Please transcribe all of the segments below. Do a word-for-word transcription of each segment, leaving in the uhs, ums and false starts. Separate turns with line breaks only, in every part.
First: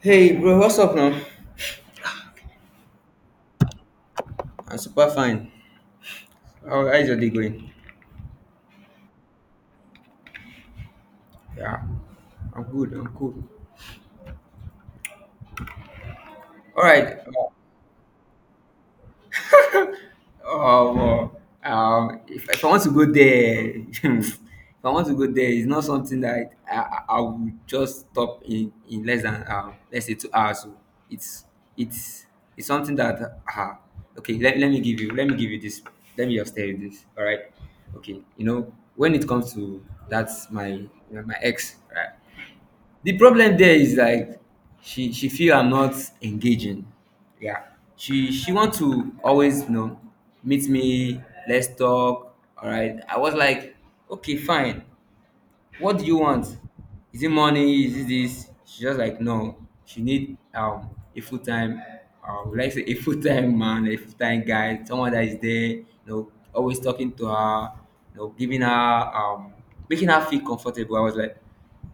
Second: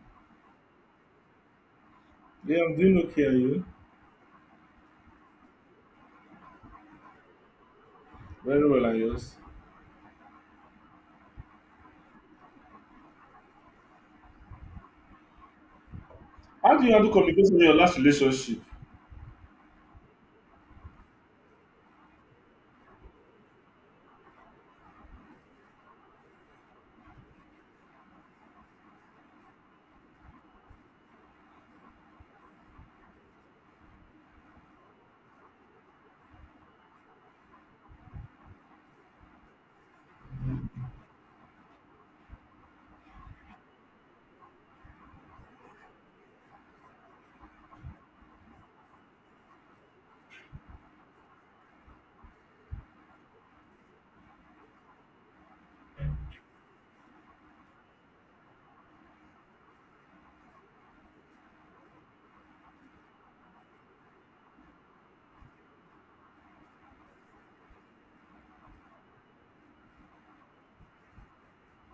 Hey bro, what's up now?
Yeah, I'm doing okay. Are you?
I'm super fine. How how is your day going?
Very well, and yours?
Yeah, I'm good. I'm cool.
How
All
do you handle
right.
communication in your last relationship?
Um, um, if, if I want to go there, if I want to go there, it's not something that I, I, I would just stop in in less than um, let's say two hours. So it's it's it's something that uh, okay. Let, let me give you. Let me give you this. Let me just tell you this. All right. Okay. You know when it comes to that's my my ex. Right? The problem there is like she she feel I'm not engaging. Yeah. She she want to always you know meet me. Let's talk. All right. I was like, okay, fine. What do you want? Is it money? Is it this? She's just like, no. She need um a full time, uh, would like say a full time man, a full time guy, someone that is there, you know, always talking to her, you know, giving her um, making her feel comfortable. I was like,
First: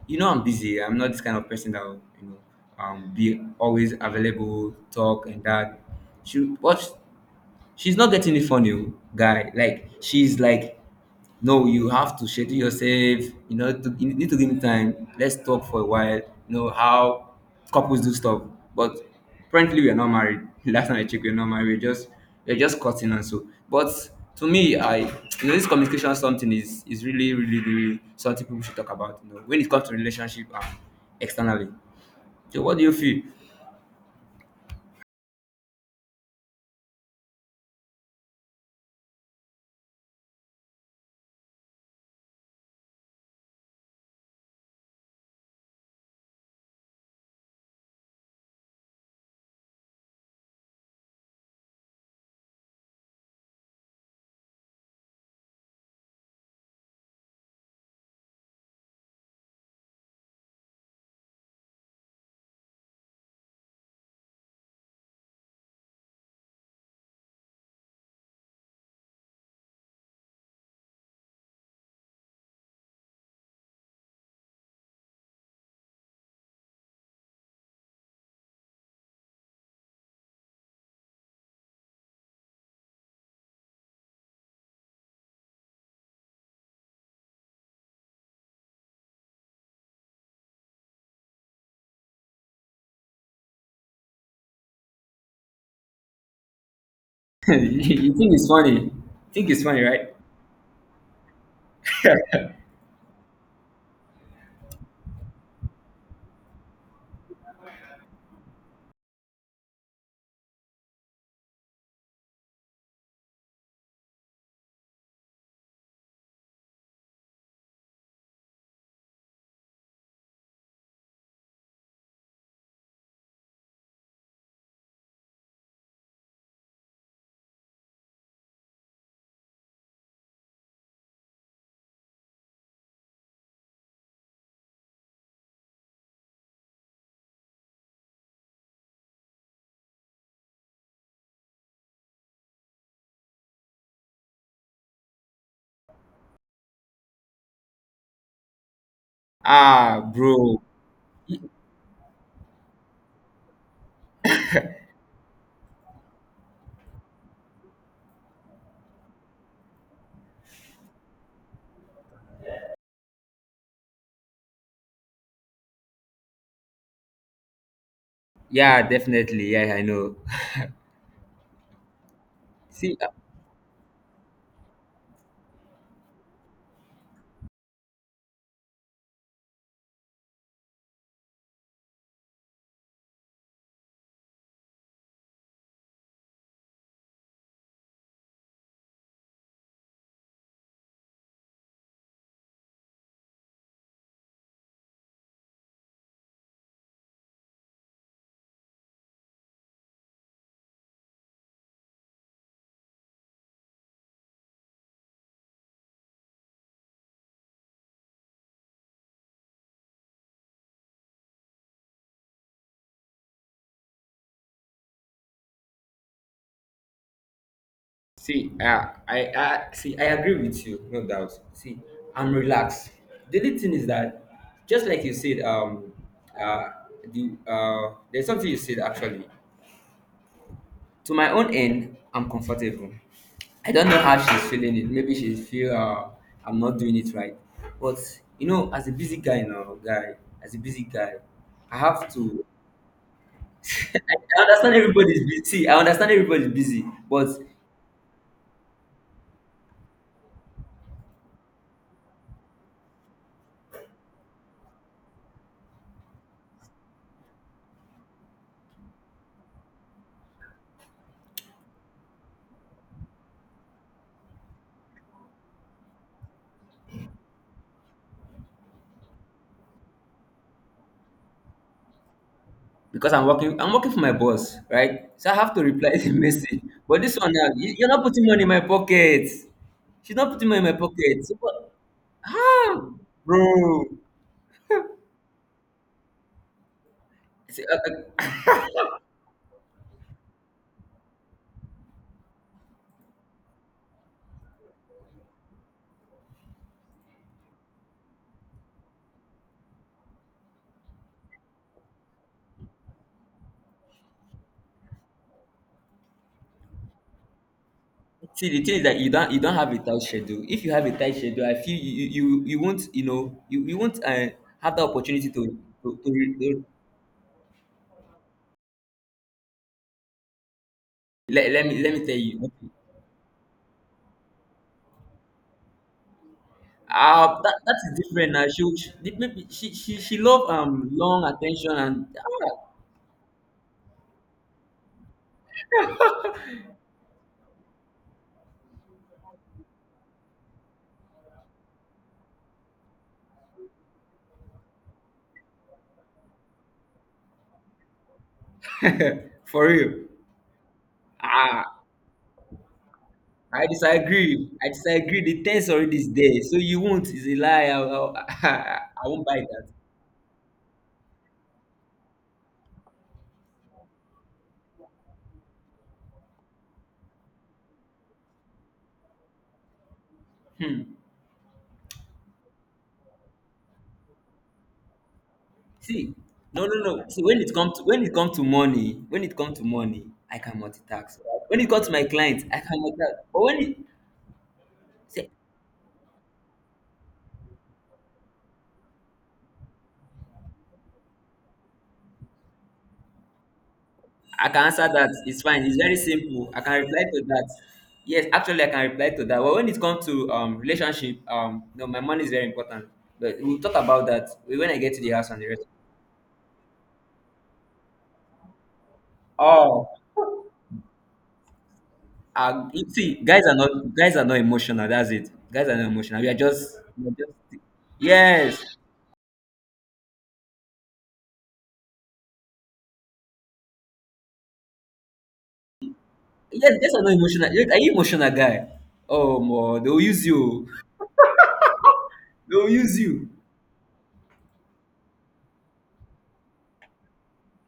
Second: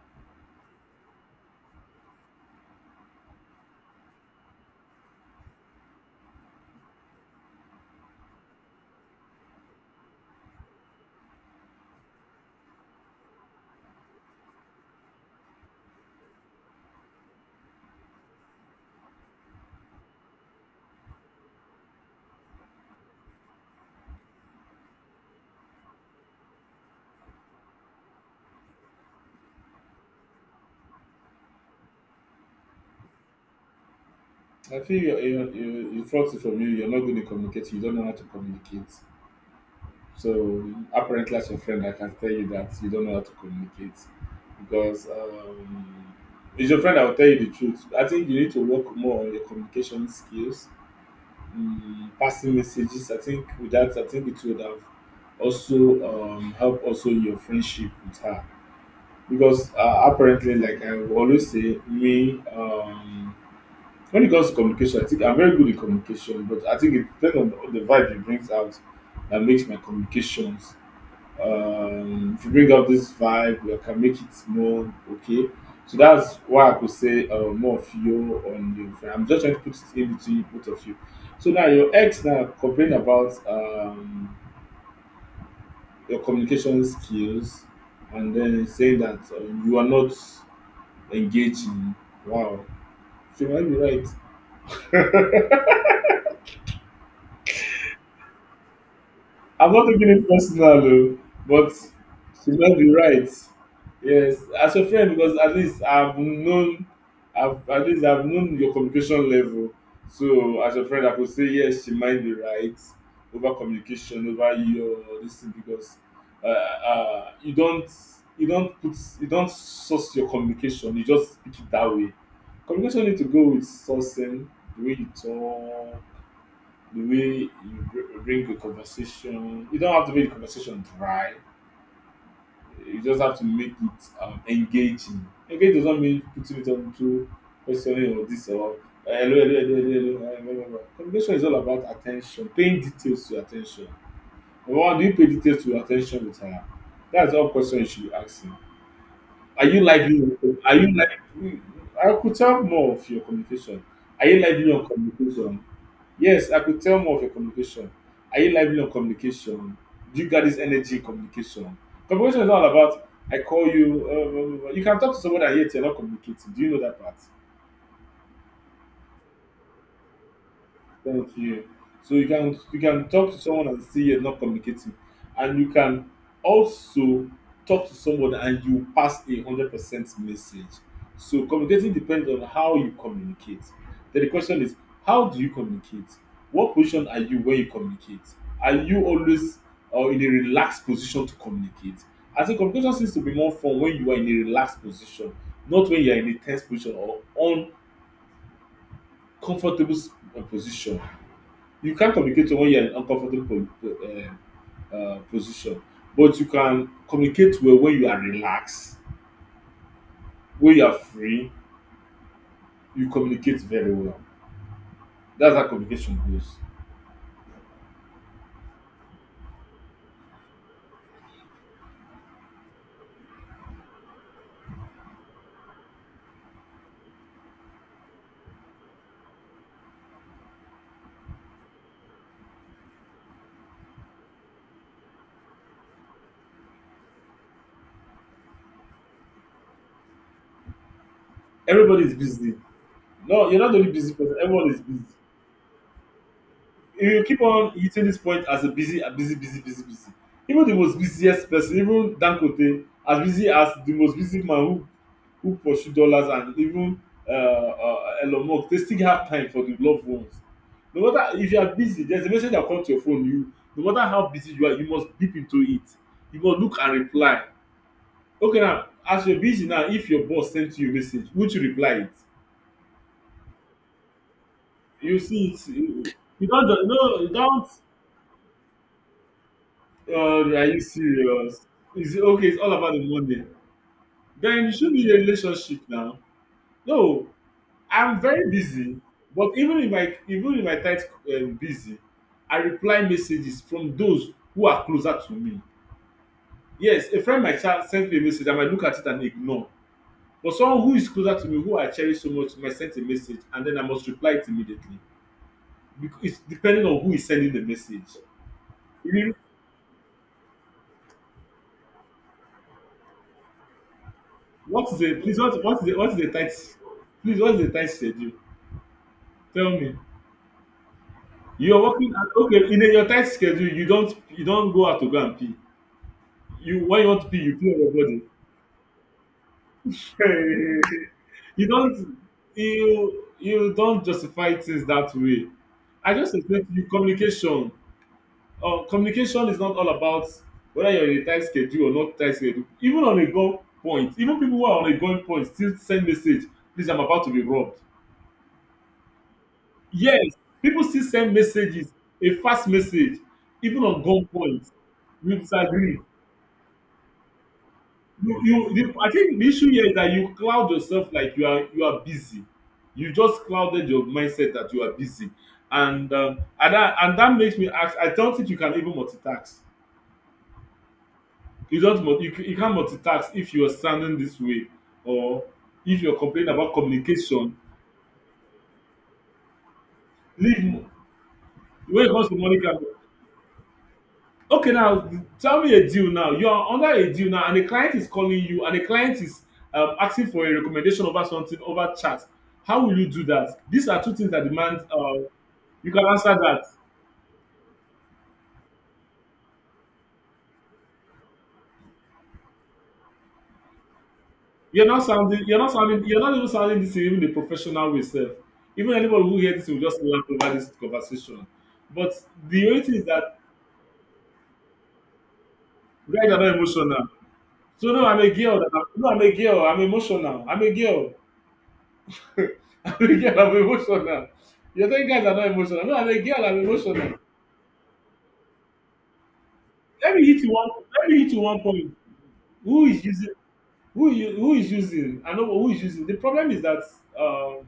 you know, I'm busy. I'm not this kind of person that will, you know, um, be always available, talk and that. She, but she's not getting it from you, guy. Like she's like no, you have to schedule yourself. You know, to, you need to give me time. Let's talk for a while. You know how couples do stuff. But apparently, we are not married. Last time I checked, we are not married. We're just we're just cutting and so. But to me, I you know this communication something is is really really really something people should talk about. You know, when it comes to relationship and externally. So, what do you feel?
I feel you you you you felt it from you. You're not good in communicating. You don't know how to communicate. So apparently, as your friend, I can tell you that you don't know how to communicate because um, it's your friend. I will tell you the truth. I think you need to work more on your communication skills, um, passing messages. I think with that, I think it would have also um, help also your friendship with her. Because uh, apparently, like I will always say me um when it comes to communication, I think I'm very good in communication, but I think it depends on the, the vibe it brings out that makes my communications. um if you bring out this vibe, we can make it more okay. So that's why I could say uh, more of you on your friend. I'm just trying to put it in between both of you. So now your ex now complain about um your communication skills, and then saying that um, you are not engage in. Wow. She might be right.
You think it's funny? Think it's
I'm
funny,
not taking
right?
it personal though, but she might be right. Yes, as a friend, because at least I've known, I've at least I've known your communication level. So as a friend, I could say yes, she might be right over communication, over your this thing because uh, uh, you don't you don't put, you don't source your communication. You just speak it that way. Communication need to go with sourcing, the way you talk, the way you br- bring the conversation. You don't have to make the conversation dry. You just have to make it um, engaging. Engage doesn't mean putting it on to questioning or this or "Eh, hello, hello, hello, hello, hello, eh, blah, blah, blah." Communication is all about attention, paying details to attention. Number one, do you pay details to attention with her? That's all question you should be asking. Are you
Ah,
lively? on-
bro.
Are you like? I could tell more of your communication. Are you lively on communication? Yes, I could tell more of your communication. Are you lively on communication? Do you got this energy in communication? Communication is all about I call you. Uh, you can talk to someone and yet you're not communicating. Do you know that part?
Yeah, definitely. Yeah, I know.
Thank you. So you can you
See.
can talk to someone and see you're not communicating, and you can also talk to someone and you pass a hundred percent message. So communicating depends on how you communicate. Then the question is, how do you communicate? What position are you when you communicate? Are you always uh, in a relaxed position to communicate? I think communication seems to be more fun when you are in a relaxed position, not when you are in a tense position or uncomfortable s- uh, position. You can't communicate when you're in an uncomfortable po- uh, uh, position, but you can communicate well when you are relaxed, when you are free. You communicate very well. That's how communication goes.
See, uh, I, I see. I agree with you, no doubt. See, I'm relaxed. The only thing is that, just like you said, um, uh, the uh, there's something you said actually. To my own end, I'm comfortable. I don't know how she's feeling it. Maybe she feel uh, I'm not doing it right. But you know, as a busy guy now, guy, as a busy guy, I
Everybody
have
is
to.
busy. No, you're not the only
I
busy person.
I
Everyone
understand
is busy.
everybody's busy. I understand everybody's busy,
You
but
keep on hitting this point as a busy, a busy busy busy busy. Even the most busiest person, even Dangote, as busy as the most busy man, who who pursue dollars, and even uh, uh, Elon Musk, they still have time for the loved ones. No matter if you are busy, there is a message that come to your phone. You, no matter how busy you are, you must deep into it. You must look and reply. Okay, now as you are busy now, if your boss send you a message, would you reply it?
because I'm working. I'm working for my boss, right?
You
So I
see
have to
it?
reply
you
the
you
message.
don just
But
no
this
you
one now,
don
you- you're not putting money in my pocket. She's not
Oh,
putting money
are
in my
you
pocket. So,
serious?
but,
Is it okay? It's all
ah,
about the money.
bro.
Then you should be in a relationship now. No,
See, uh,
I'm
uh,
very busy. But even in my even in my tight um, busy, I reply messages from those who are closer to me. Yes, a friend might cha- send me a message. I might look at it and ignore. But someone who is closer to me, who I cherish so much, might send a message, and then I must reply it immediately. Because it's depending on who is sending the message.
see, the thing is that you
You
don't
mean,
you don't have a tight schedule. If you have a tight schedule, I feel you you, you you won't you know you, you won't uh, have the
what is the
opportunity
please?
to
What, what is the
to,
what
to,
is the
re-
tight.
to
Please, what's the tight schedule? Tell me,
let, let
you're
me let me
working
tell
at,
you.
okay,
Okay.
in a, your tight schedule. You don't you don't go out to go and pee. You, when you want to
Uh,
pee, you
that,
pee
that
on
is
your
different now. She, she maybe she she
body.
she love um long
you
attention
don't
and ah,
you you don't justify things that way. I just explained to you communication. Uh, communication is not all about whether you're in a tight schedule or not tight schedule. Even on a go point, even people who are on a going point still send message. Please, I'm about to be robbed.
for real.
Yes, people still send
Ah.
messages, a fast message,
I
even on
disagree. I
gunpoint.
disagree.
You
The tense
disagree.
already is there, so you won't. It's a lie. I,
You, you,
I,
the,
I
I
won't
think
buy
the
that.
issue here is that you cloud yourself like you are you are busy. You just clouded your mindset that you are busy, and um, and that and that makes me ask. I don't think you can even multitask.
Hmm.
You don't mul- you, ca- you can't multitask if you are standing this way, or if
See,
you're complaining
no,
about
no, no. See, when it
communication.
comes to when it comes to money, when it comes to money, I can
Leave mo-
multitask. When it comes to my
when it comes to
clients,
money,
I can multitask. But when it,
okay, now
see,
tell me a deal now. You are under a deal now, and a client is calling you, and a client is um, asking for a recommendation over something over chat. How will you do that? These are two things that
I can
demand.
answer that.
Uh,
It's fine. It's
you
very
can answer
simple. I
that.
can reply to that. Yes, actually, I can reply to that. But when it comes to um relationship, um, no, my money is very important. But we'll talk about that when I
You're
get to
not
the house
sounding.
and the
You're
rest.
not sounding. You're not even sounding this in even the professional way, self. Even anybody who hears this will
Oh,
just laugh over this conversation. But the
uh,
only
you
thing is
see,
that
guys are not guys are not emotional. That's it. Guys are not emotional. We
guys
are
are not
just,
emotional.
we are just
So no, I'm a girl.
yes,
No, I'm a girl. I'm emotional. I'm a girl. I'm a girl, I'm emotional. You're telling guys are not emotional. No, I'm a girl, I'm
yes. Guys are not
emotional.
emotional. Look, are you emotional guy? Oh, more they'll
Let me
use
hit you one
you.
let me hit you one point.
They'll
Who
use
is
you.
using who you who is using? I know who is using. The problem is that um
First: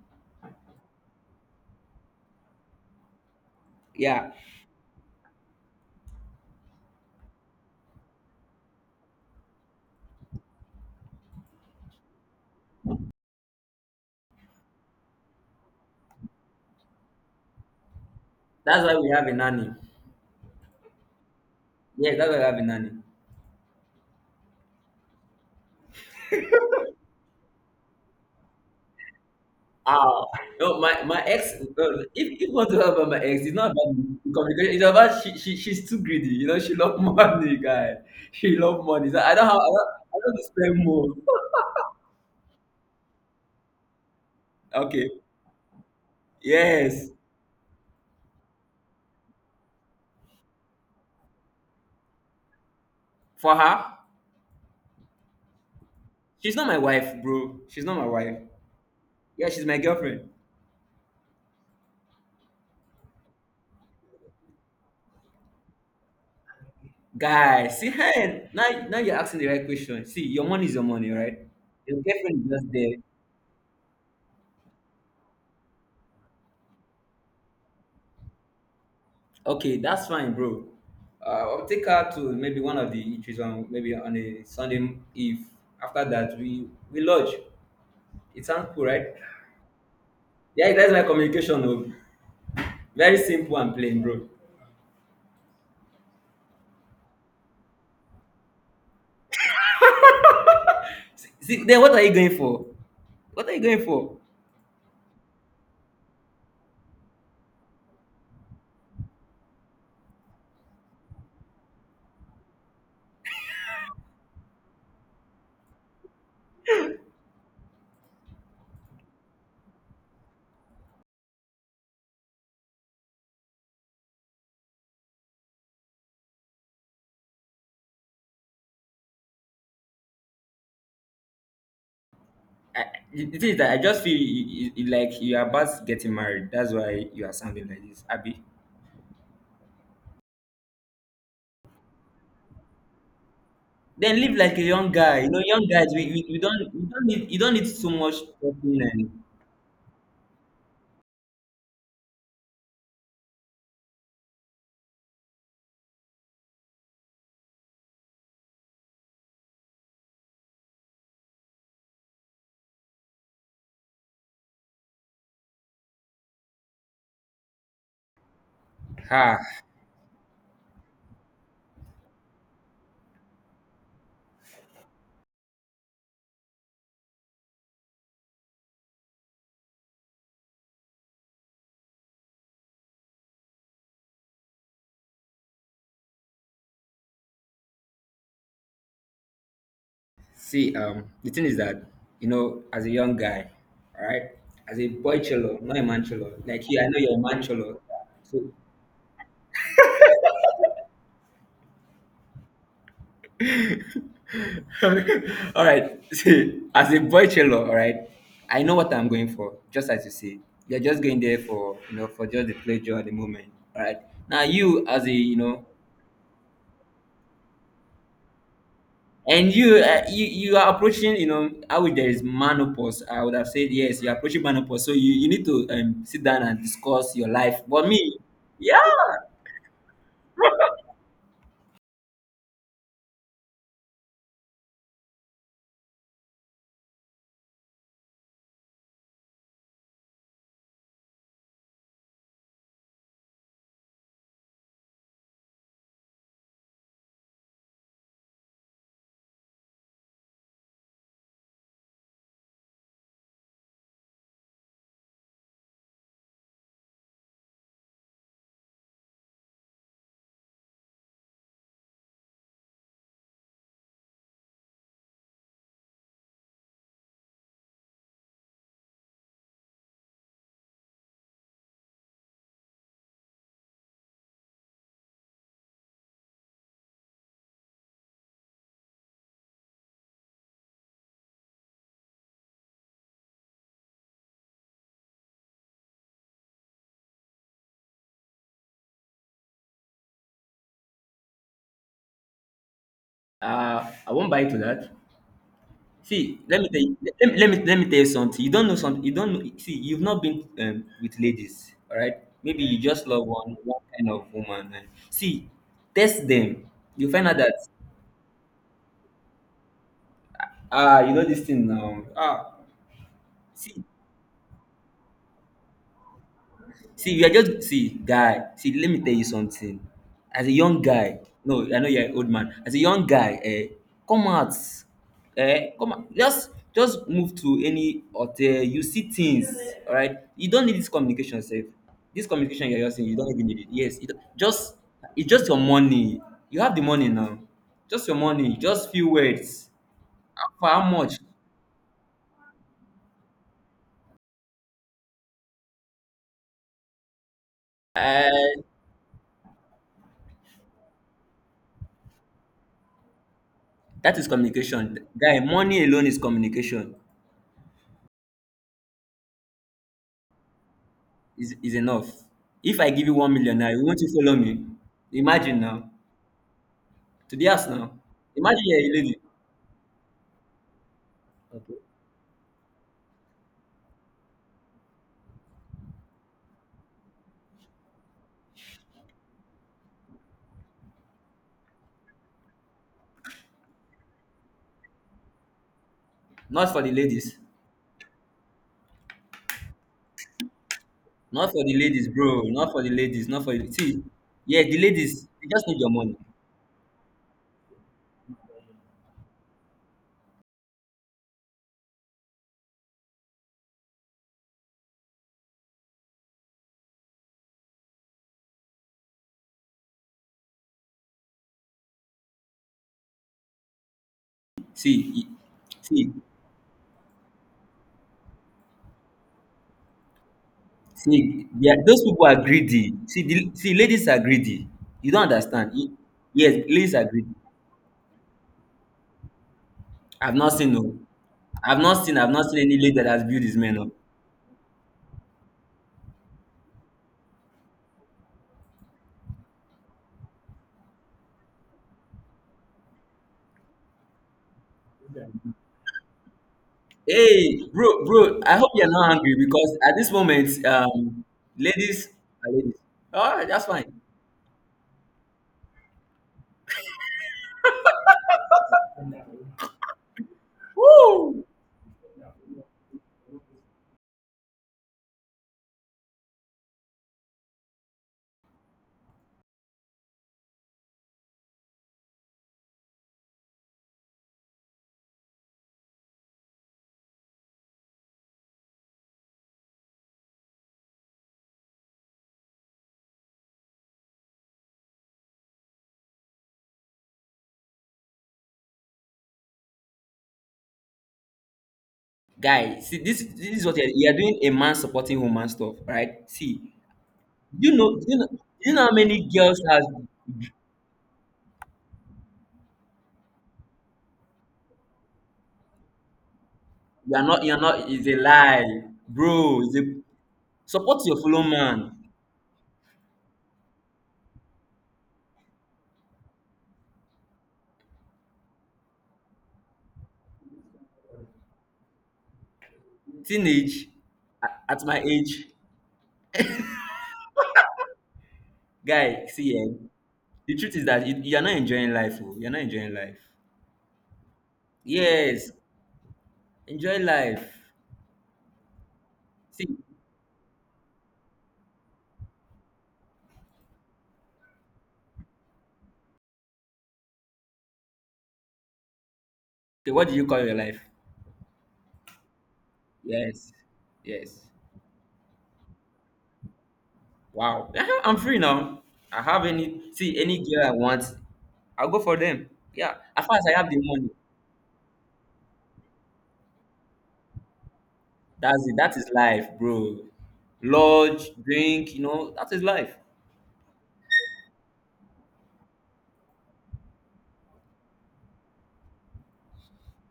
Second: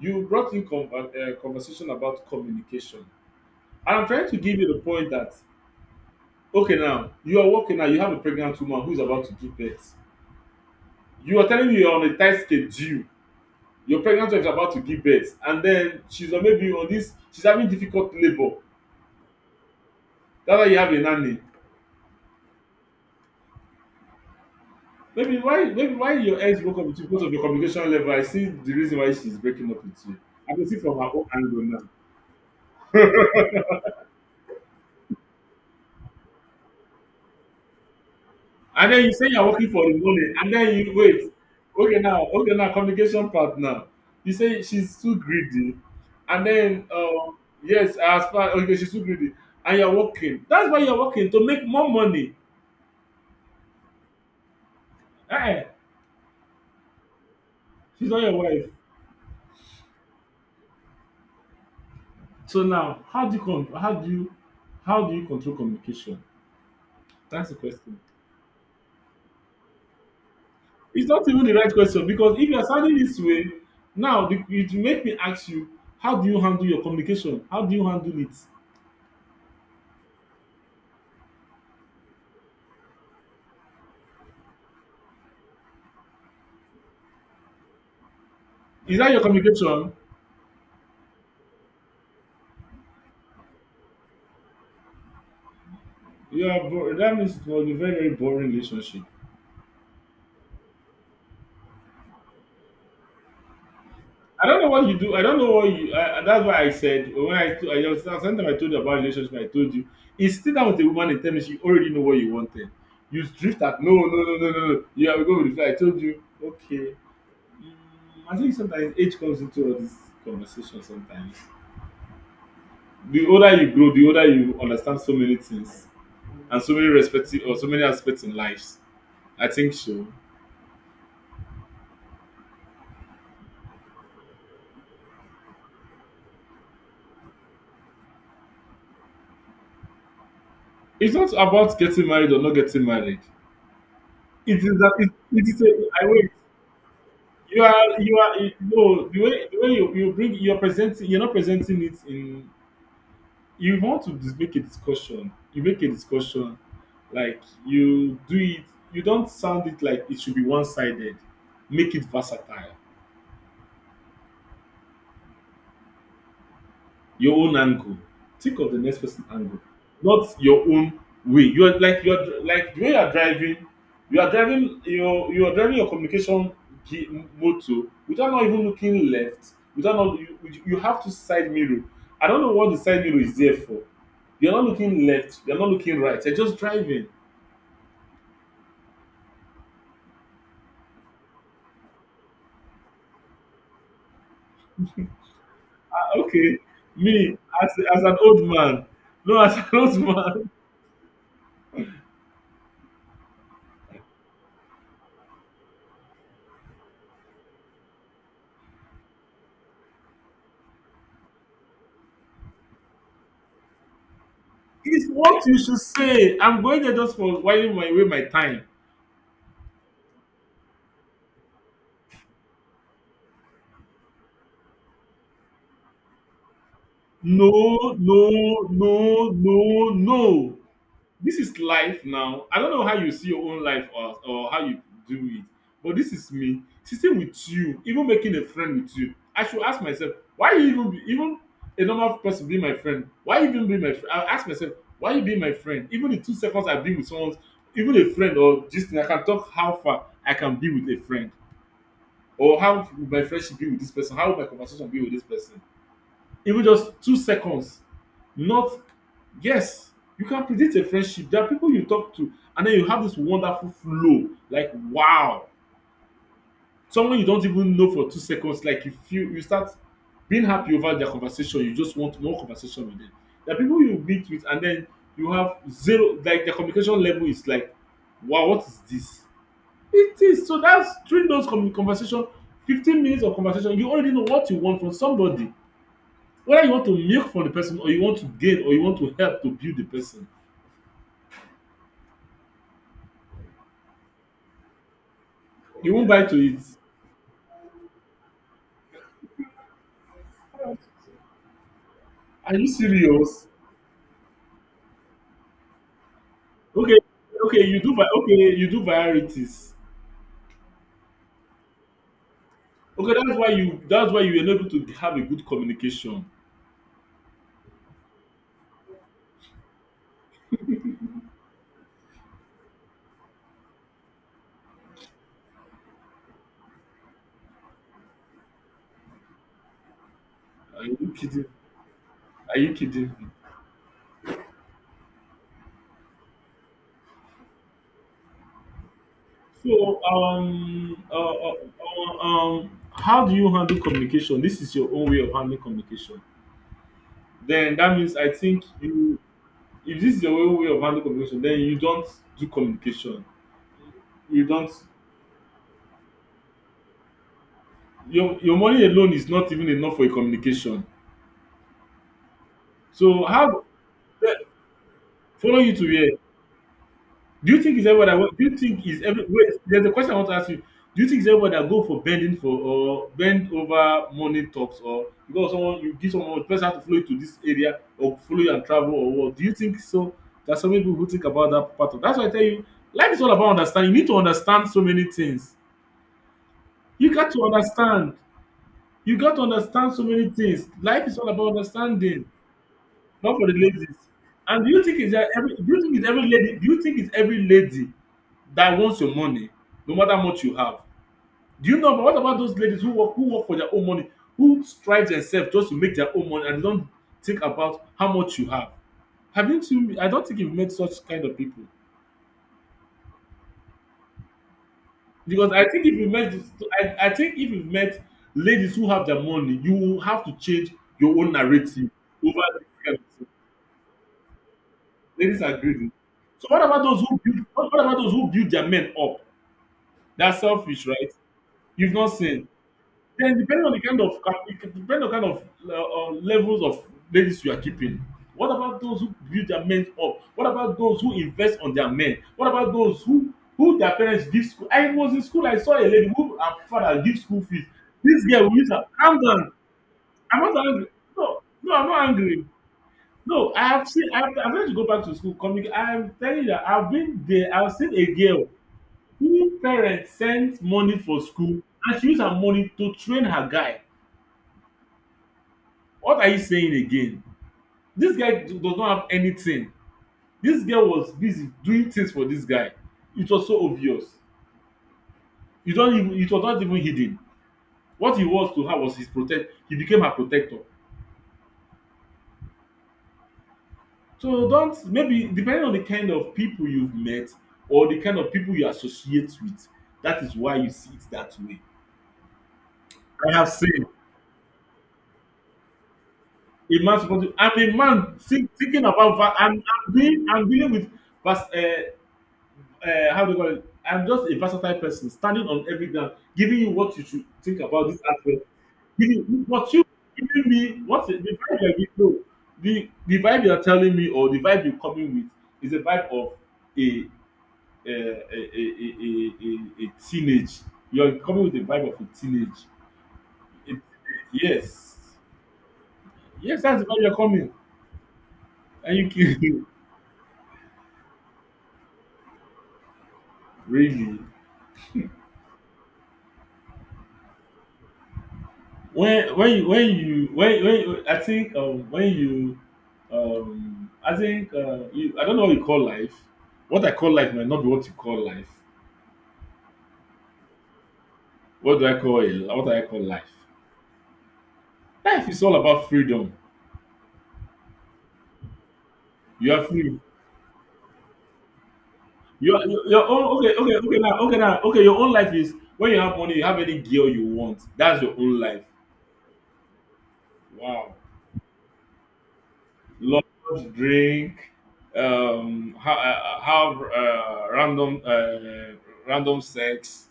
you brought in con- uh, conversation about communication. And I'm trying
Yeah,
to give you the point that okay, now, you are working now, you have a pregnant woman who is about to give birth. You are telling me you're on a tight schedule. Your pregnant wife is about to give birth, and then she's on maybe on this, she's having difficult labor.
that's why we have a nanny.
That's why you have a nanny.
Yeah, that's why we have a nanny.
Maybe why, maybe why your ex broke up with you, because of your communication level. I see the reason why she's breaking up with
Ah,
you. I can see
no,
from
my
her
my
own
ex.
angle
No,
now.
If if you want to talk about my ex, it's not about the communication. It's about she, she she's too greedy. You know, she love money, guy. She love
And then
money.
you
So
say
I
you're
don't have I
working
don't,
for the
I
money,
don't
and then
spend
you
more.
wait. Okay, now, okay, now, communication part now. You say she's
Okay.
too greedy, and then
Yes.
um yes, as far okay, she's too greedy, and you're working. That's why you're working to make more money.
For her,
Eh,
she's not my wife, bro. She's not my
she's not your
wife.
wife.
Yeah, she's my girlfriend.
So now, how do you con- how do you, how do you control communication? That's the
Guy, see
question.
hey, Now, now you're asking the right question. See, your money is your
It's
money,
not
right?
even the right
Your
question because
girlfriend
if
is
you're
just there.
sounding this way, now the, it will make me ask you, how do you handle your communication? How do you handle it?
Okay, that's fine, bro. Uh, I'll take her to maybe one of the eateries on maybe on a Sunday Eve. After that, we we lodge. It sounds cool,
Is that
right?
your communication?
Yeah, that's my communication. Oh. Very simple and plain, bro.
Yeah, bo- that means it was a very very boring relationship.
See, then what are you going for? What are you going for?
I don't know what you do. I don't know what you. I, I- that's why I said when I, t- I was- sometimes I told you about relationship. I told you it's still down with a woman in terms you already know what you wanted. You drift at no, no, no, no, no, no. Yeah, we go with the flow. I told you okay. Mm, I think sometimes age comes into all this conversation sometimes. The older you grow, the older you understand so many things and so many respective or so many aspects in lives. I think so.
I, the thing is that I just feel you, you, you- like you are about getting married. That's why you are sounding like this, Abby.
It's not about getting married or not getting married.
Then live like
It
a
is
young
that it,
guy. You know,
it is.
young
A,
guys,
I
we, we,
wait.
we don't we don't need you don't
You
need so
are
much
you are you
talking
no
and
the way, the way you, you bring, you're presenting, you're not presenting it in, you want to dis- make a discussion. You make a discussion like you do it. You don't sound it like it should be one sided. Make it versatile. Your own angle. Think of the next person's
ah.
angle, not your own way. You're like, you're like the way you're driving. You are driving your you are driving your communication ge- motor without not even looking left. Without not you, you you have to side mirror. I don't know what the side mirror is there for. You're not looking left. You're not looking right. You're just driving.
See, um, the thing is that you know, as a young guy, all right, as a boy cholo, not a man
Ah,
cholo.
Okay,
Like you, I know you're a
me
man
as
cholo.
as an old
So
man, no, as an old man.
all right. See, as a boy tailor, all right, I know what I'm going for. Just as you say, you're just going there for you know for just the pleasure at the moment. All right. Now you as
It's
a you
what you
know,
should say. I'm going there just for whiling my way my time.
and you uh, you you are approaching you know I would there is menopause. I would have said yes. You're approaching menopause, so you you need to um, sit down and discuss your life. But
No,
me,
no,
yeah,
no, no, no. This is life now. I don't know how you see your own life, or, or how you do it, but this is me sitting with you, even making a friend with you. I should ask myself, why you even be, even a normal person being my friend? Why you even be my friend? I ask myself, why you being my friend? Even the two seconds I've been with someone, even a friend or just I can talk how far I can be with a friend, or how would my friendship be with this person, how would my conversation be with this person, even just two seconds. Not yes, you can predict a friendship. There are people you talk to and then you have this wonderful flow, like wow, someone you don't even know for two seconds, like you feel, you start being happy over their conversation, you just want more conversation with them. There are people you meet with and then you have zero, like their communication level is like, wow, what is this? It is so, that's during those commu- conversation, fifteen minutes of conversation, you already know what you want from somebody, whether you want to milk from the person, or you want to gain, or you want to help to build the person.
uh, I won't buy to that.
You won't buy to
See,
it.
let me tell you, let, let me let me tell you something. You don't know something. You don't know. See, you've not been um, with ladies, all right?
Are
Maybe
you
you just love
serious?
one one kind of woman. And see, test them.
Okay,
You find out that
okay, you do vi- okay, you do varieties.
ah, you know this thing now. Ah,
Okay, that's why you
see,
that's why you are not able to have a good communication.
see, you are just see, guy. See, let me tell you something. As a young guy, no, I know you're an old man. As a young guy, eh, come out, eh, come out. Just, just move to any hotel. You see things, all right. You don't need
Are
this
you
communication,
kidding?
safe. This
Are
communication
you
you're just saying,
kidding?
you don't even need it. Yes, it, just it's just your money. You have the money now. Just your money. Just few words.
So
For how
um
much?
uh, uh, uh, um how do you handle communication? This is your own way of handling communication. Then that means
Uh,
I think you, if this is your own way of handling communication, then you don't do communication.
that is
You don't.
communication, guy. Money alone is communication.
Your your money alone is not even enough for a communication.
is is enough. If I give you
So
one million
how,
now, you want to
eh,
follow me?
follow
Imagine
you to
now.
where?
To the
Do you
house
think is
now.
everybody that want, do you
Imagine
think
you're a
is
lady.
every, wait, there's a question I want to ask you. Do you think is everybody that
Okay.
go for bending for, or bend over, money talks, or because someone, you give someone, the person have to follow you to this area, or follow you and travel, or what? Do you think so? There's some people who think about that part of, that's why I tell you, life is all about understanding. You need to understand so many things.
Not for the
You got
ladies.
to understand. You got to understand so many things. Life is all about
Not for the ladies,
understanding.
bro. Not for the ladies.
Not
Not
for the
for the
ladies.
see. Yeah,
And do
the
you think it's
ladies,
that
they
every, do
just need
you
your
think it's
money.
every lady, do you think it's every lady that wants your money, no matter how much you have? Do you know, but what about those ladies who work, who work for their own money, who strive themselves just to make their own money, and don't think about how much you have? Haven't you I don't think you've met such kind of people.
See,
Because I think if you
see,
met, I, I think if you met ladies who have their money, you will have to change your own
see, they are,
narrative
those people are
over this
greedy.
kind of
See,
thing.
the, see, ladies are greedy. You don't
Ladies are
understand.
greedy.
Ye-
So
yes,
what about
ladies
those
are
who
greedy.
build, what what about those who build their men up? They're
I've not seen
selfish,
no.
right?
I've
You've
not
not
seen. I've
seen.
not seen any lady that has
Then
viewed this
depending on the
man.
kind of cap- it could depend on kind of uh, uh, levels of ladies you are keeping. What about those who build their men up? What about those who invest on their men? What about those who who their parents give school? I was in school, I saw a lady who her father give school
Hey,
fees.
bro,
This
bro,
girl
I
will use
hope
her,
you're not
calm
angry
down.
because at this
I'm
moment,
not angry.
um,
No, no, I'm
ladies
not angry.
are ladies. All right,
No,
that's
I have
fine.
seen. I've, I've had to go back to school. Coming, I'm telling you that I've been there. I've seen a girl who parents sent money for
Woo!
school, and she used her money to train her guy. What are you saying again? This guy do- does not have anything. This girl was busy doing things for this guy. It was so obvious. You don't even. It was not even hidden. What he was to her was his protect. He became her protector. So don't, maybe depending on the kind of people you've met, or the kind of people you associate with, that is why you see it that way.
Guy, see, this,
I have
this is what
seen.
you're, you're doing a man supporting woman stuff, right? See,
A man supposed to, I'm
you
a
know,
man
you know,
think,
you know
thinking
how
about
many
va- I'm,
girls has
I'm dealing, I'm dealing with vas- uh, uh, how do you call it? I'm just a versatile person standing on every ground, giving you what you
you're
should
not,
think
you're
about
not,
this
is a
aspect.
lie,
Giving you
bro.
what
Is a
you giving me,
support
what the,
your
the
fellow
vibe you're giving,
man.
no, the, the vibe you're telling me, or the vibe you're coming with, is a vibe of a, a, a, a, a, a teenage. You're coming with the vibe of a teenage. It,
Teenage, a- at
yes,
my age,
yes, that's the vibe you're coming, and
guy,
you
see,
kill.
eh, the truth is that you, you're not enjoying life, oh, you're not enjoying life.
Really.
Yes, enjoy life.
When when you
See,
when you when when I think um, when you um I think uh, you, I don't know what you call life. What I call life might not be what you call life.
okay, what do you call your life?
What do I call it? What do I call life?
Yes, yes.
Life is all about freedom.
Wow, I'm free now. I have
You are
any
free.
see any girl I want, I'll go for them.
Your, your
Yeah,
your own,
as far as
okay
I have
okay
the
okay
money,
now okay now okay your own life is when you have money, you have any girl you want, that's your own life.
that's it. That is life, bro.
Wow.
Lodge, drink, you know, that is life.
Love, drink, um have, uh, have uh, random uh, random sex,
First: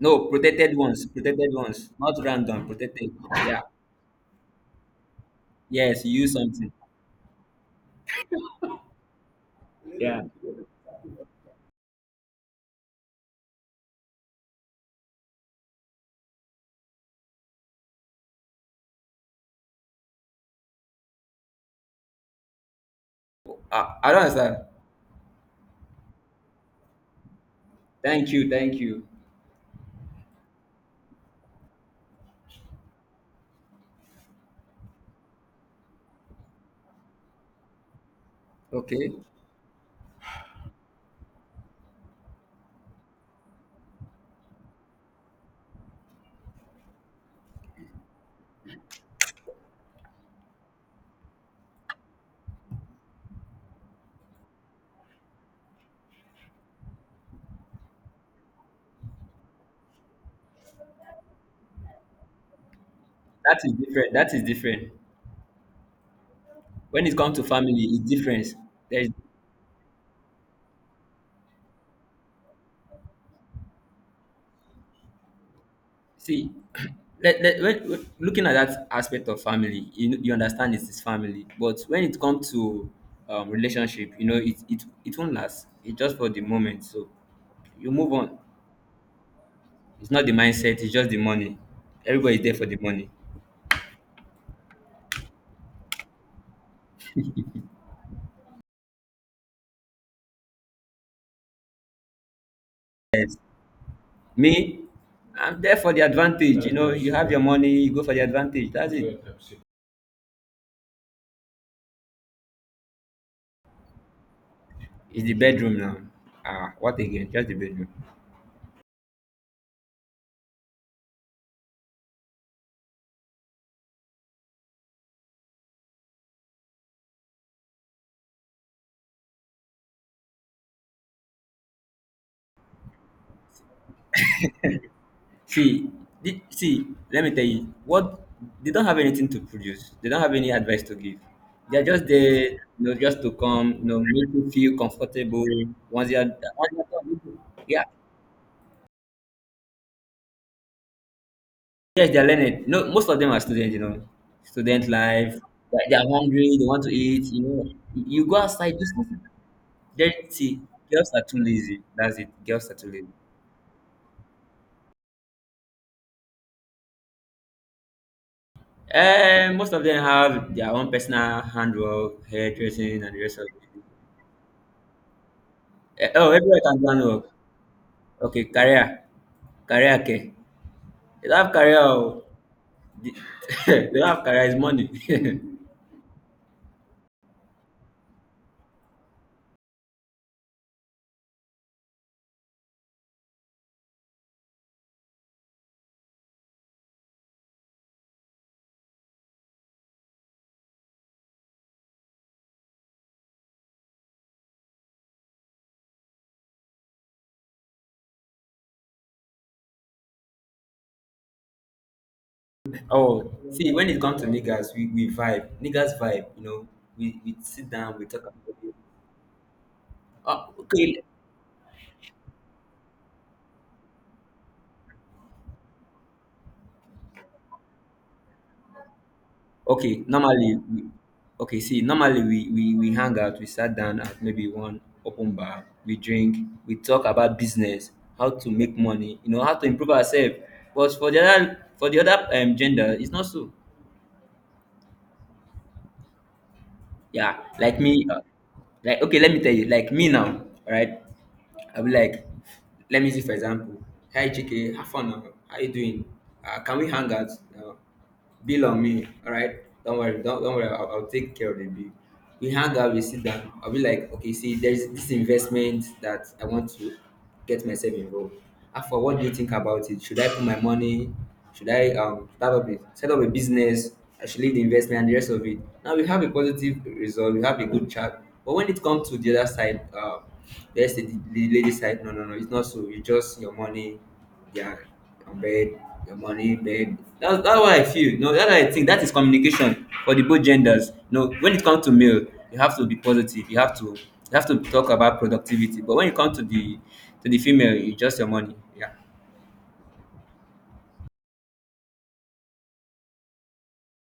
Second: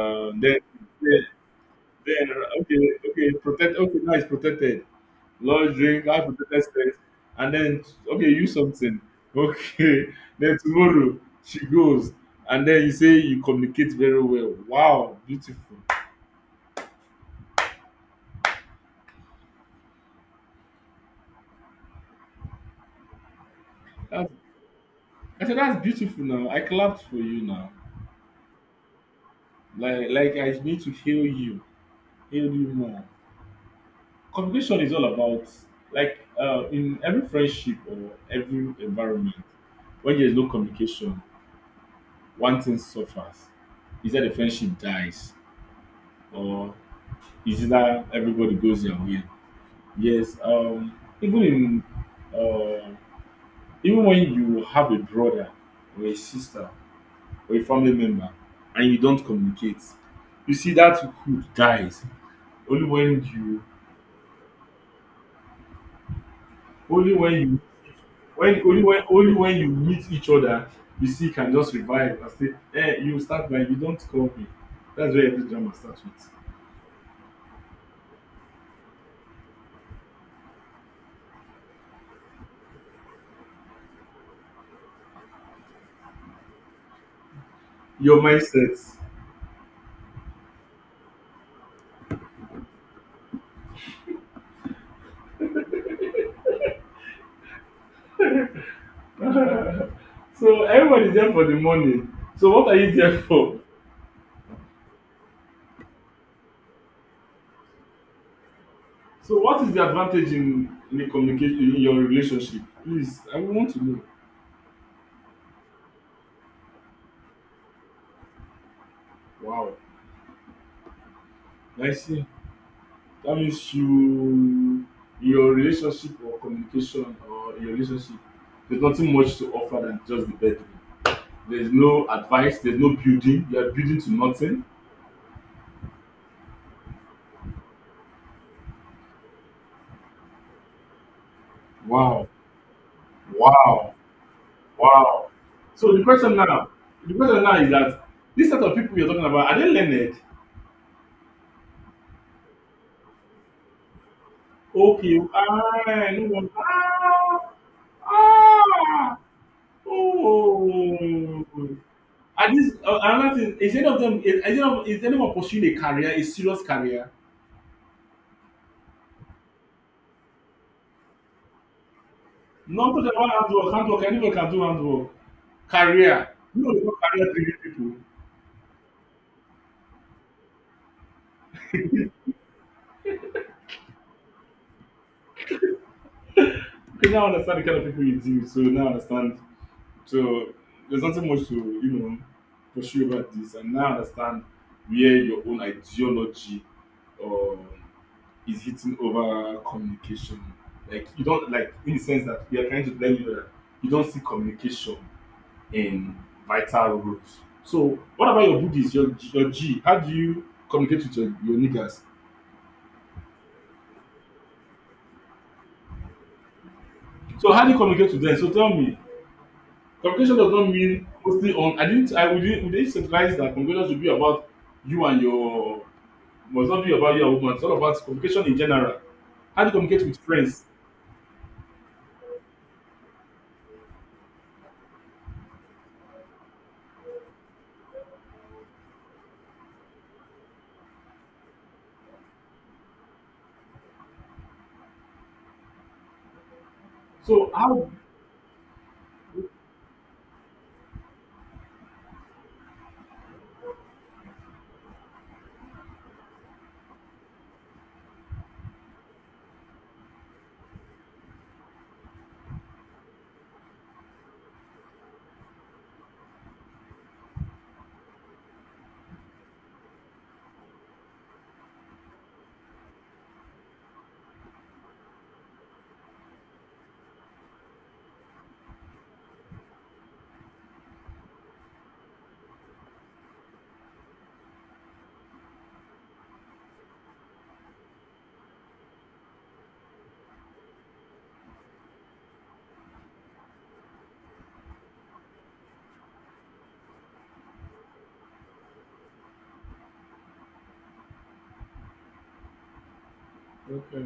No,
then
protected ones, protected ones, not
Then
random,
okay,
protected.
okay,
Yeah,
protect. Okay, now it's protected. Large drink,
yes, you
I
use
protected
something.
space, and then okay, use something. Okay,
Yeah,
then tomorrow she goes, and then you say you communicate very well. Wow, beautiful.
I, I don't
That's,
understand.
I said that's beautiful. Now I clapped for you. Now,
Thank you, thank you.
like like I need to heal you, heal you more. Communication is all about, like uh, in every friendship or every
Okay,
environment, when there's no communication, one thing suffers. Is that the friendship dies, or is it that everybody goes their way? Yes, um, even in uh, even when you have a brother, or a sister, or a family member, and you don't communicate, you see that hood dies. Only when
that
you
is different. That is different. When
only
it
when
comes to
you
family, it's different.
when only when
There's
only when you meet each other, you see, can just revive and say, eh, you start by, you don't call me, that's where every drama starts with.
see, let, let, when, when- looking at that aspect of family, you, know- you understand it is family. But when it comes to um, relationship, you know, it, it, it won't last. It's just for the moment. So you move
Your
on.
mindset.
It's not the mindset, it's just the money. Everybody's there for the money.
So everyone is there for the money. So what are you there for?
Me, I'm there for the advantage. You know, you have your money, you go for the advantage. That's it.
So what is the advantage in in the communication in your relationship? Please, I want to know.
It's the bedroom now. Ah, what again? Just the bedroom.
Wow, I see. That means you, your relationship or communication, or your relationship, there's nothing much to offer than just the bedroom. There's no advice. There's no building. You are building to nothing.
See, did, see, let me tell you, what they don't have anything to produce. They don't have any advice to give. They're just
Wow,
there, you know, just to come, you
wow,
know, make you feel
wow.
comfortable.
So the
Once you're,
question now,
once
the
you're done,
question now is
yeah,
that, this set of people you're talking about, are they learned?
yes, they're learning. No, most of them are students, you know, student
Okay.
life. They're, they're
Ah, no won,
hungry. They want to eat.
ah!
You know, you go outside. Just
Ah!
then see,
Oh!
girls are too lazy. That's it.
And
Girls
this,
are too
uh,
lazy.
another thing, is any of them, is, is, any of, is anyone pursuing a career, a serious career?
Uh, most of them have their own personal handwork,
None
hairdressing,
of them
and the
want
rest of
handwork,
it.
handwork, anyone can do handwork.
Eh,
Career.
oh,
You
everywhere
know,
can
they call
plan work.
career driven people.
Okay, career. Career care. They don't have career. Oh. The- they don't have career, it's money.
Because now I understand the kind of people you do, so now I understand. So there's nothing much to, you know, pursue about this. And now I understand where your own ideology um, is hitting over communication. Like you don't, like, in the sense that we are trying to tell you that you don't see communication in vital roles. So what about your buddies, your your G? How do you communicate with your, your niggas?
Oh, see, when it comes to niggas, we, we vibe. Niggas vibe, you know. We, we
So how do
sit
you
down, we
communicate to
talk about
them? So tell
it.
me. Communication does
Oh,
not
okay.
mean mostly on, I didn't, I would Would they not centralize that communication should be about you and your, it must not be about you and woman. It's all about communication in general. How do you
Okay,
communicate with
normally,
friends?
we, okay, see, normally we, we, we hang out, we sat down at maybe one open bar, we drink, we talk about business, how to make money, you know, how to improve ourselves. But for the other, for the other um, gender, it's not so. Yeah,
So
like
how?
me, uh, like okay, let me tell you, like me now, right? I'll be like, let me see for example, hi Chike, have fun now. How you doing? Uh, can we hang out now? Bill on me. All right, don't worry, don't, don't worry. I'll, I'll take care of the bill. We hang out, we sit down. I'll be like, okay, see, there's this investment that I want to get myself involved. After what do you think about it? Should I put my money? Should I um start up a, set up a business? I should leave the investment and the rest of it. Now we have a positive result. We have a good chat. But when it comes to the other side, uh, there's the, the lady side. No, no, no. It's not so. You just your money. Yeah, bed, your money, bed. That's that's what I feel. No, that's what I think. That is communication for the both genders. No, when it comes to male, you have to be positive. You have to you have to talk about productivity. But when it comes to the to the female, you just your money. Yeah.
Okay,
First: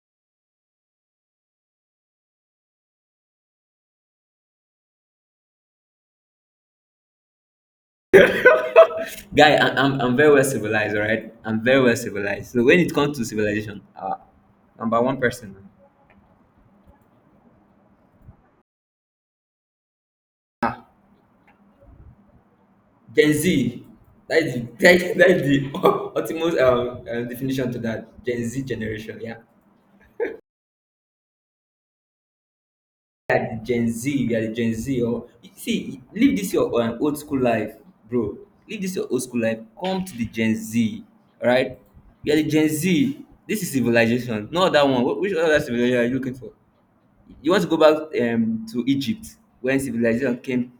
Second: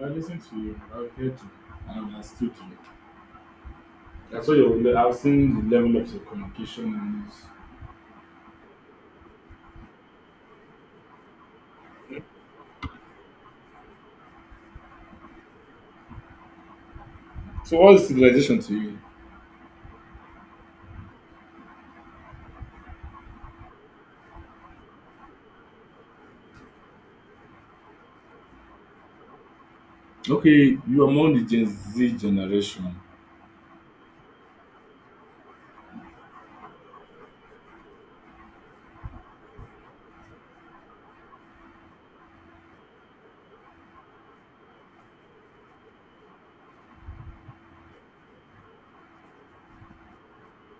I listened to you. I've heard you. I understood you. That's why you're, I've seen the level of your communication. And it's-
Guy, I, I'm I'm very well civilized, all right? I'm very well civilized. So when it comes to civilization, uh, number one person.
so what is civilization to you?
Gen Z. That's the, that's the ultimate um, uh, definition to that Gen Z generation. Yeah.
Okay, you're among the Gen Z generation.
Are the Gen Z, we are the Gen Z. Or see, leave this your um, old school life, bro. Leave this your old school life. Come to the Gen Z, all right? We are the Gen Z. This is civilization, not that one. Wh- Which other civilization are you looking for? You want to go back um, to Egypt when civilization came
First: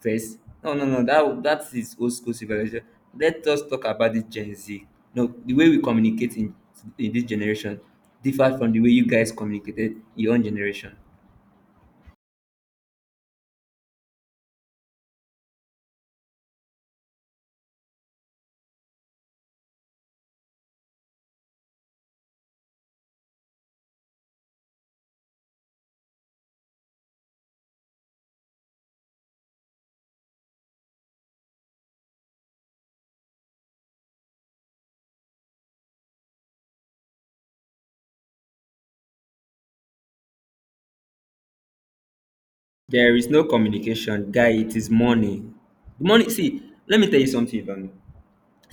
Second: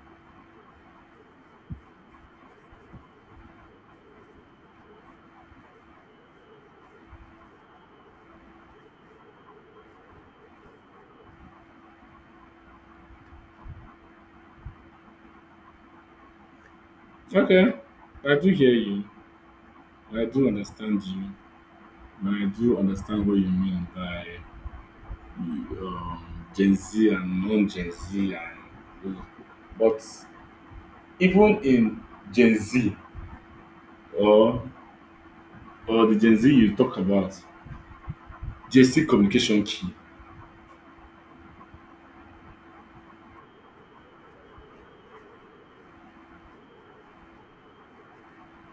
first? No, no, no. That that is old school civilization. Let us talk about this Gen Z. No, the way we communicate in, in this generation differs from the way you guys communicated in your own generation.
Okay, I do hear you. I do understand you. And I do understand what you mean by um, Gen Z and non-Gen Z, and but, even in Gen Z, or or the Gen Z you talk about, Gen Z communication key.
There is no communication, guy. It is money. The money. See, let me tell you something, Ivan.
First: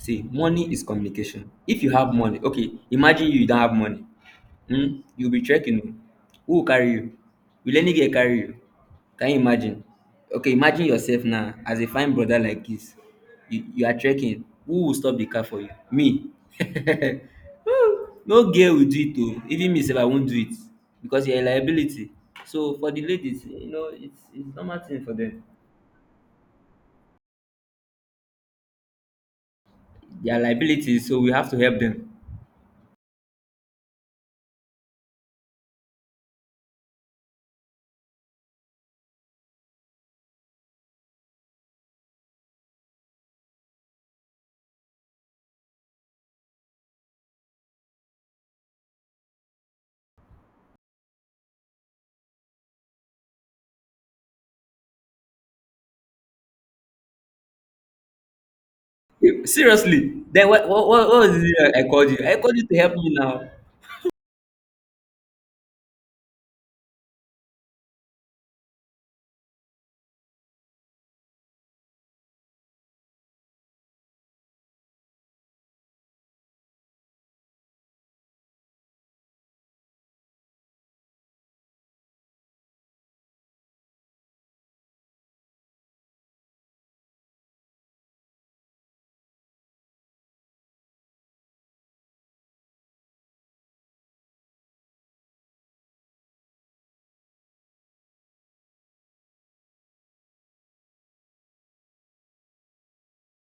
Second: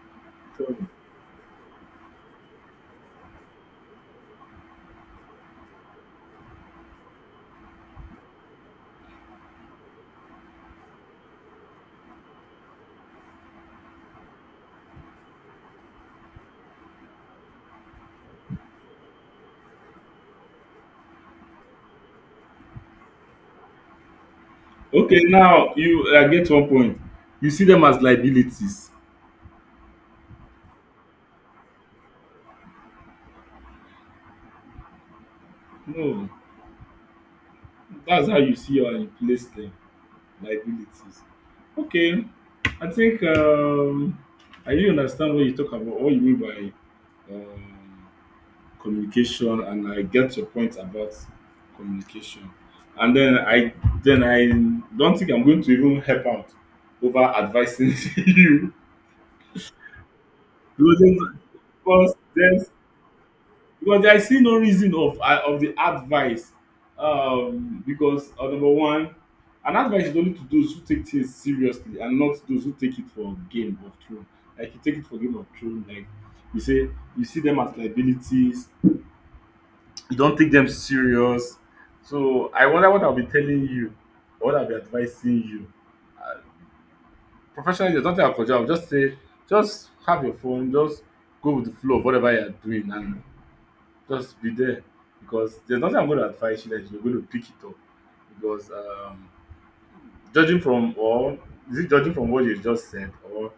See, money is communication. If you have money, okay, imagine you don't have money. Hmm, you be trekking. Who go carry you? Will any girl carry you? Can you imagine? Okay, imagine yourself now as a fine brother like this. You, you are trekking. Who will stop the car for you? Me. Woo! No girl will do it oo. Even me sef I won't do it because you are a liability. So for the ladies, you know, it's it's normal thing for
Okay,
them.
now you, I get one point. You see them as liabilities.
They are liabilities, so we have to help them.
No, that's how you see and replace them. Liabilities. Okay, I think um, I really understand what you talk about, what you mean by um, communication, and I get your point about communication. And then I then I don't think I'm going to even help out over advising you.
Seriously. Then what
Because
what what
there's-
what was
no,
it I called
because
you? I called you
there's
to help me now.
Because I see no reason of I- of the advice. Um because uh, Number one, an advice is only to those who take things seriously and not those who take it for game of throne. Like you take it for game of throne, like you say you see them as liabilities, you don't take them serious. So I wonder what I'll be telling you, or what I'll be advising you. Professionally, there's nothing I could do. I'll just say, just have your phone, just go with the flow of whatever you're doing, and just be there. Because there's nothing I'm going to advise you that you're going to pick it up. Because um, Judging from, or is it judging from what you just said, or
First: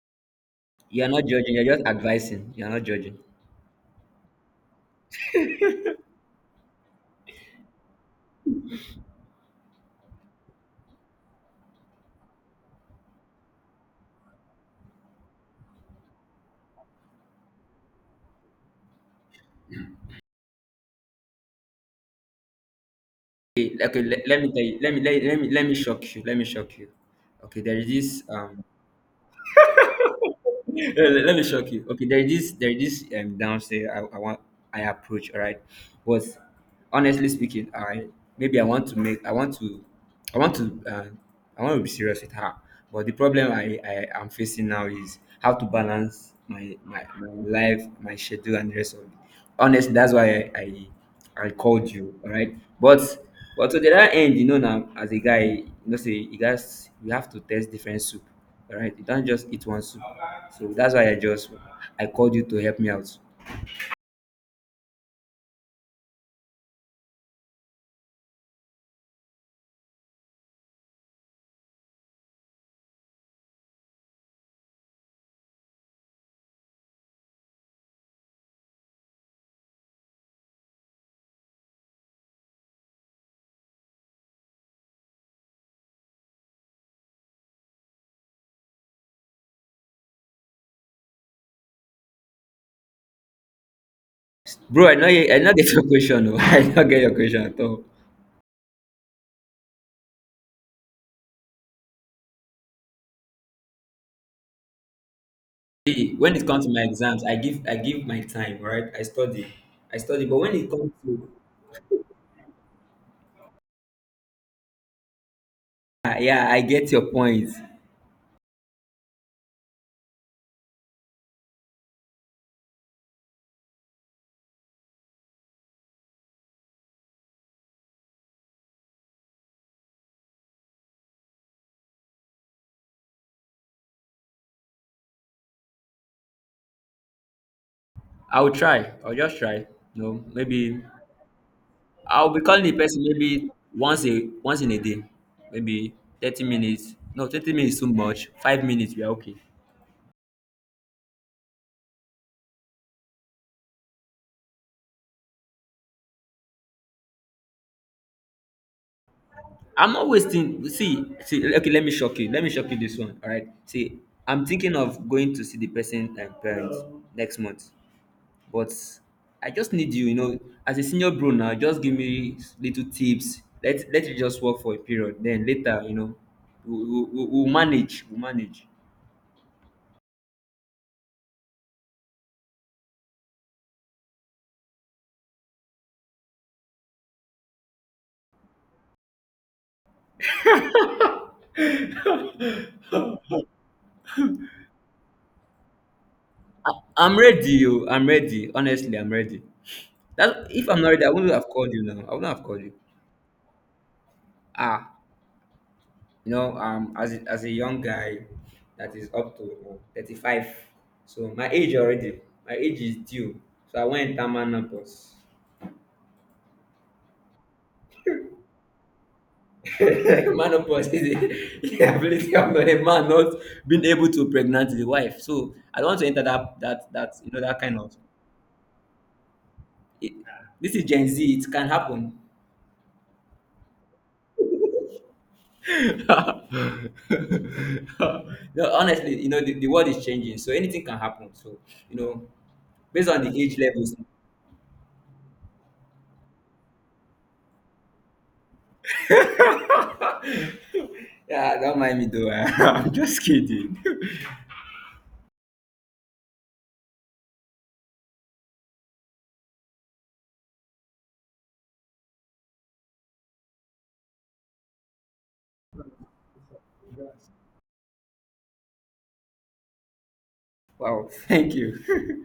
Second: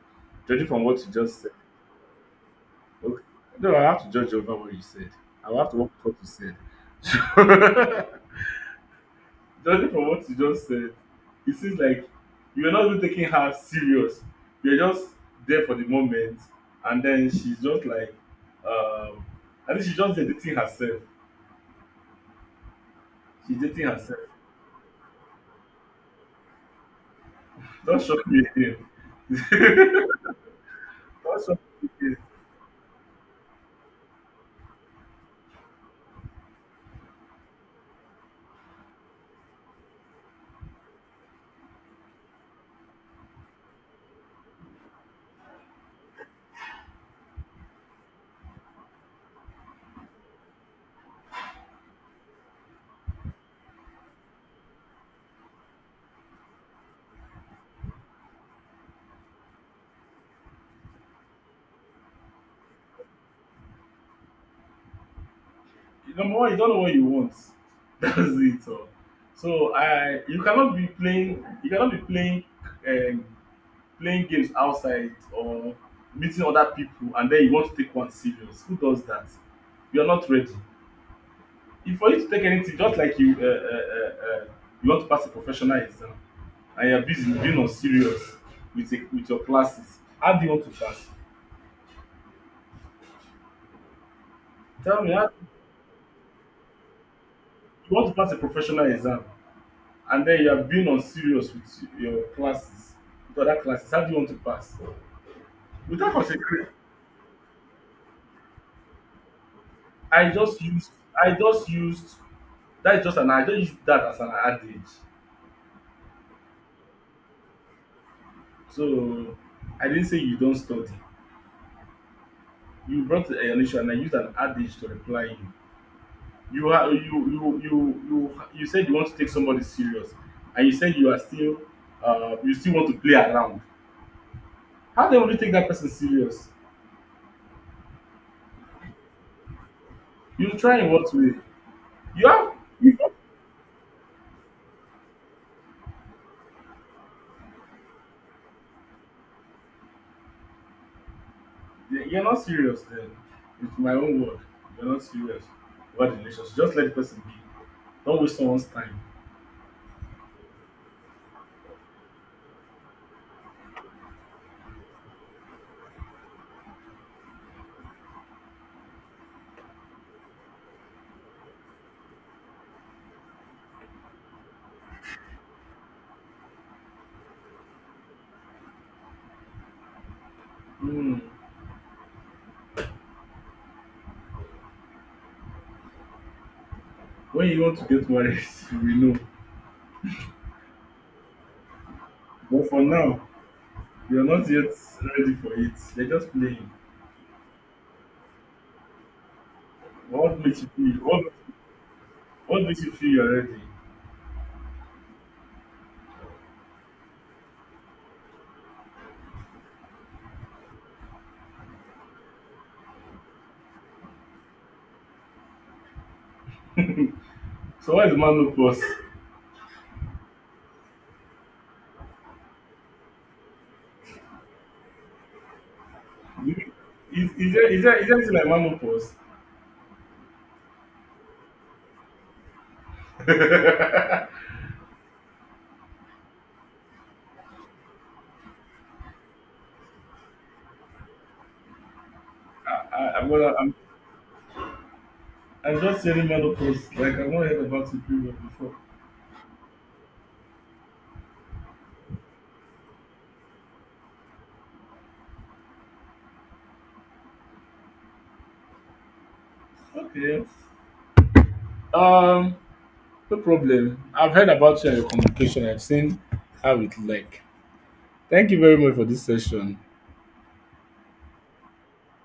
judging from what
You are
you
not
just said?
judging. You're just advising. You are not judging.
Okay. No, I have to judge over what you said. I will have to watch what you said. Judging from what you just said, it seems like you're not even taking her serious. You're just there for the moment, and then she's just like, um, I think she's just dating herself. She's
Okay,
dating
okay.
herself.
Let, let me tell you. Let me let, let me let me shock you. Let me shock you. Okay, there is
Don't
this.
shock me
Um,
again.
let, let me
don't shock
shock you.
me
Okay,
again.
there is this. There is this. Um, downstairs. I, I want. I approach. All right, but honestly speaking, I maybe I want to make. I want to. I want to. Uh, I want to be serious with her. But the problem I I am facing now is how to balance my my, my life, my schedule, and the rest of it. Honestly, that's why I. I I called you, all right? But but to the other end, you know now, as a guy, you know say you guys you have to test different soup, all right? You don't just eat one soup. So that's why I just I called you to help me out.
Number one, you don't know what you want. That's it. Oh. So I, you cannot be playing. You cannot be playing um, playing games outside or meeting other people and then you want to take one serious. Who does that? You're not ready. If for you to take anything, just like you uh, uh, uh, uh, you want to pass a professional exam and you're busy being on serious with a, with your classes, how do you want to pass?
Bro, I
Tell
know
me, how,
I not get your question, no. I not get your question at all.
you want to pass a professional exam and then you are being on serious with your classes, with other classes. How do you want to pass? Without
See, when it comes
concentrating,
to my exams, I give I give my time, all right? I study. I study,
I
but when
just
it
used,
comes to
I just used, that's just an, I just used that as an adage.
ah, yeah, I get your point.
So I didn't say you don't study. You brought an issue and I used an adage to reply you. You are you you you you you said you want to take somebody serious, and you said you are still uh you still want to play around. How then will you take that person serious?
I'll try. I'll just try. No,
You try
maybe
in what way? You
I'll be
have
calling the
you-
person maybe once a once in a day, maybe thirty minutes. No, thirty minutes is too much. Five minutes, we are okay.
you're not serious then. It's my own word. You're not serious about the relationship. Just let the person be. Don't waste someone's time.
I'm not wasting. See, see. Okay, let me shock you. Let me shock you this one. All right. See, I'm thinking of going to see the person and parents next month, but I just need you. You know, as a senior bro now, just give me little tips. Let let it just work for a period. Then later, you know, we we we we'll manage. We'll manage.
Hmm. When you want to get married, we know. But for now, you're not yet ready for it. They're just playing.
I, I'm ready. You. I'm ready. Honestly, I'm ready.
What
That
makes
if
you
I'm married,
feel?
I
What,
wouldn't have called you now. I wouldn't have called
what
you.
makes you feel you're ready?
Ah, you know, um, as a, as a young guy that is up to uh, thirty-five, so my age already, my age is due. So I went into menopause.
So what is menopause?
Menopause is the the ability of a man not being able to pregnant the wife. So I don't want to enter
Do
that
you-
that that
Is,
you know
is
that
there
kind
is
of.
there is there anything like menopause?
It, this is Gen Z. It can happen. No, honestly, you know, the, the world is changing, so anything can happen. So, you know,
I,
based
I,
on
I'm
the age
I'm
levels.
I'm just saying menopause. Like I've not heard about it period before.
Yeah, don't mind me though. I'm just kidding.
Okay. Um, no problem. I've heard about your communication. I've seen how it like. Thank you very much for this session.
Wow, thank you.